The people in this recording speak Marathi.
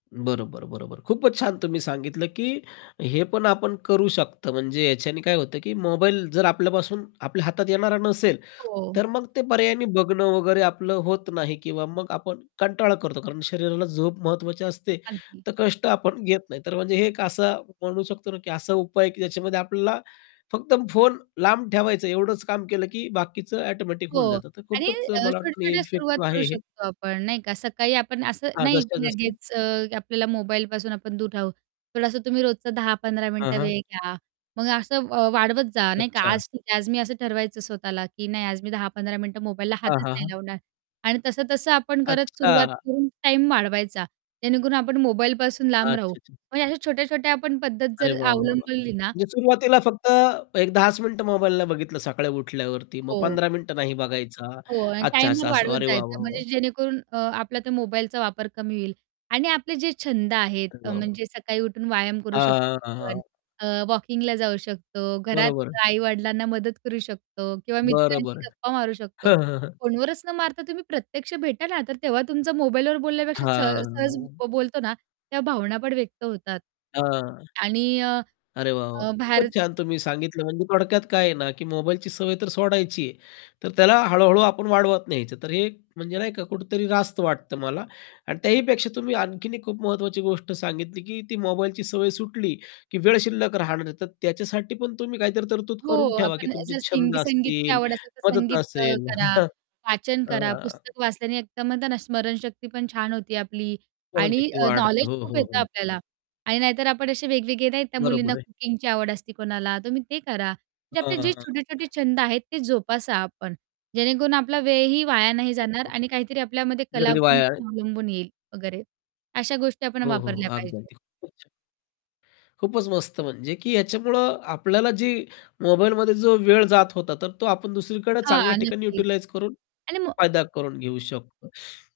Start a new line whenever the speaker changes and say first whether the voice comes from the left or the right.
left: बरोबर. बरोबर. खूपच छान. तुम्ही सांगितलं, की हे पण आपण करू शकतो. म्हणजे याच्याने काय होतं, की मोबाईल जर आपल्यापासून आपल्या हातात येणारा नसेल,
right: हो.
left: तर मग ते पर्यायाने बघणं वगैरे, आपलं होत नाही. किंवा मग आपण कंटाळा करतो. कारण शरीराला झोप महत्त्वाची असते.
right: अगदी.
left: तर कष्ट आपण घेत नाही, तर म्हणजे हे एक असं म्हणू शकतो ना, की असा उपाय आहे, की ज्याच्यामध्ये आपल्याला फक्त फोन लांब ठेवायचं, एवढंच काम केलं. की बाकीचं ऑटोमॅटिक होऊन
right: हो.
left: जातं. तर
right: आणि
left: खूपच
right: अ,
left: मला वाटतं नाही,
right: छोट्या-छोट्या सुरुवात
left: इफेक्टिव्ह
right: करू
left: आहे हे.
right: शकतो आपण, नाही का. सकाळी आपण असं
left: हां,
right: नाही की
left: जसं-जसं.
right: लगेच, अ, आपल्याला मोबाईलपासून आपण दूर राहू. थोडंसं तुम्ही रोजचा 10 ते 15
left: हां,
right: मिनिटं
left: हां.
right: वेळ घ्या. मग असं व वाढवत जा, नाही का.
left: अच्छा.
right: आज ठीक आहे, आज मी असं ठरवायचं स्वतःला, की नाही आज मी 10-15 मिनिटं मोबाईलला
left: हां,
right: हातच
left: हां,
right: नाही
left: हां.
right: लावणार. आणि तसं-तसं आपण करत, सुरुवात
left: अच्छा.
right: करून टाईम वाढवायचा. जेणेकरून आपण मोबाईलपासून लांब राहू.
left: अच्छा-अच्छा.
right: पण अशा छोट्या-छोट्या आपण पद्धत
left: अरे
right: जर
left: वाह, वाह, वाह!
right: अवलंबली ना
left: म्हणजे सुरुवातीला फक्त एक 10 च मिनिट मोबाईलला बघितलं. सकाळी उठल्यावरती मग
right: हो.
left: 15 मिनिटं नाही बघायचा.
right: हो. आणि
left: अच्छा,
right: टाइमर
left: असं-असं.
right: वाढवत
left: अरे वाह,
right: जायचा.
left: वाह,
right: म्हणजे
left: वाह!
right: जेणेकरून अ, आपला त्या मोबाईलचा वापर कमी होईल. आणि आपले जे छंद आहेत,
left: अरे
right: अ,
left: वाह, वाह!
right: म्हणजे सकाळी उठून व्यायाम करू शकतो
left: हां, हां,
right: आपण.
left: हां.
right: अ, वॉकिंगला जाऊ शकतो. घरात
left: बरोबर.
right: आई-वडिलांना मदत करू शकतो. किंवा
left: बरं,
right: मित्रांशी
left: बरं.
right: गप्पा मारू शकतो. फोनवरच न मारता तुम्ही प्रत्यक्ष भेटा ना, तर तेव्हा तुमचा मोबाईलवर बोलण्यापेक्षा, स सहज
left: हां.
right: बोलतो ना, त्या भावना पण व्यक्त होतात.
left: हां,
right: आणि अ,
left: अरे वाह, वाह!
right: अ, भार
left: खूपच छान तुम्ही सांगितलं. म्हणजे थोडक्यात काय आहे ना? की मोबाईलची सवय तर सोडायची आहे, तर त्याला हळू-हळू आपण वाढवत न्यायचं, तर हे म्हणजे नाही का, कुठेतरी रास्त वाटतं मला. आणि त्याहीपेक्षा तुम्ही आणखीन एक खूप महत्त्वाची गोष्ट सांगितली, की ती मोबाईलची सवय सुटली, की वेळ शिल्लक राहणार आहे. तर त्याच्यासाठी पण तुम्ही काहीतरी तरतूद
right: हो.
left: करून ठेवा, की
right: आपण
left: तुमचे
right: जर सिंग
left: छंद
right: संगीतची
left: असतील.
right: आवड असेल, तर
left: मदत
right: संगीत अ,
left: असेल.
right: करा, वाचन करा.
left: हां.
right: पुस्तक वाचल्याने एकदम स्मरणशक्ती पण छान होती आपली. आणि
left: स्मरणशक्ती
right: अ,
left: वाढते.
right: नॉलेज
left: हो,
right: खूप
left: हो,
right: येतं
left: हो.
right: आपल्याला. आणि नाही तर आपण असे वेगवेगळे नाही, त्या मुलींना
left: बरोबर आहे.
right: कुकिंगची आवड असते कोणाला, तुम्ही ते करा, जे
left: हां,
right: आपले
left: हां,
right: जे
left: हां.
right: छोटे-छोटे छंद आहेत, ते जोपासा आपण. जेणेकरून आपला वेळही वाया नाही
left: अरे
right: जाणार.
left: व्वा!
right: आणि काहीतरी आपल्यामध्ये
left: वेळही
right: कलागुण
left: वाया
right: अवलंबून येईल वगैरे. अशा गोष्टी आपण
left: हो, हो,
right: वापरल्या
left: अगदी,
right: पाहिजेत.
left: अगदी. खूपच छान. खूपच मस्त. म्हणजे की याच्यामुळं आपल्याला जी मोबाईलमध्ये जो वेळ जात होता. तर तो आपण दुसरीकडे चांगल्या
right: हां.
left: ठिकाणी
right: नक्कीच.
left: यूटिलाइज करून
right: आणि म
left: फायदा करून घेऊ शकतो.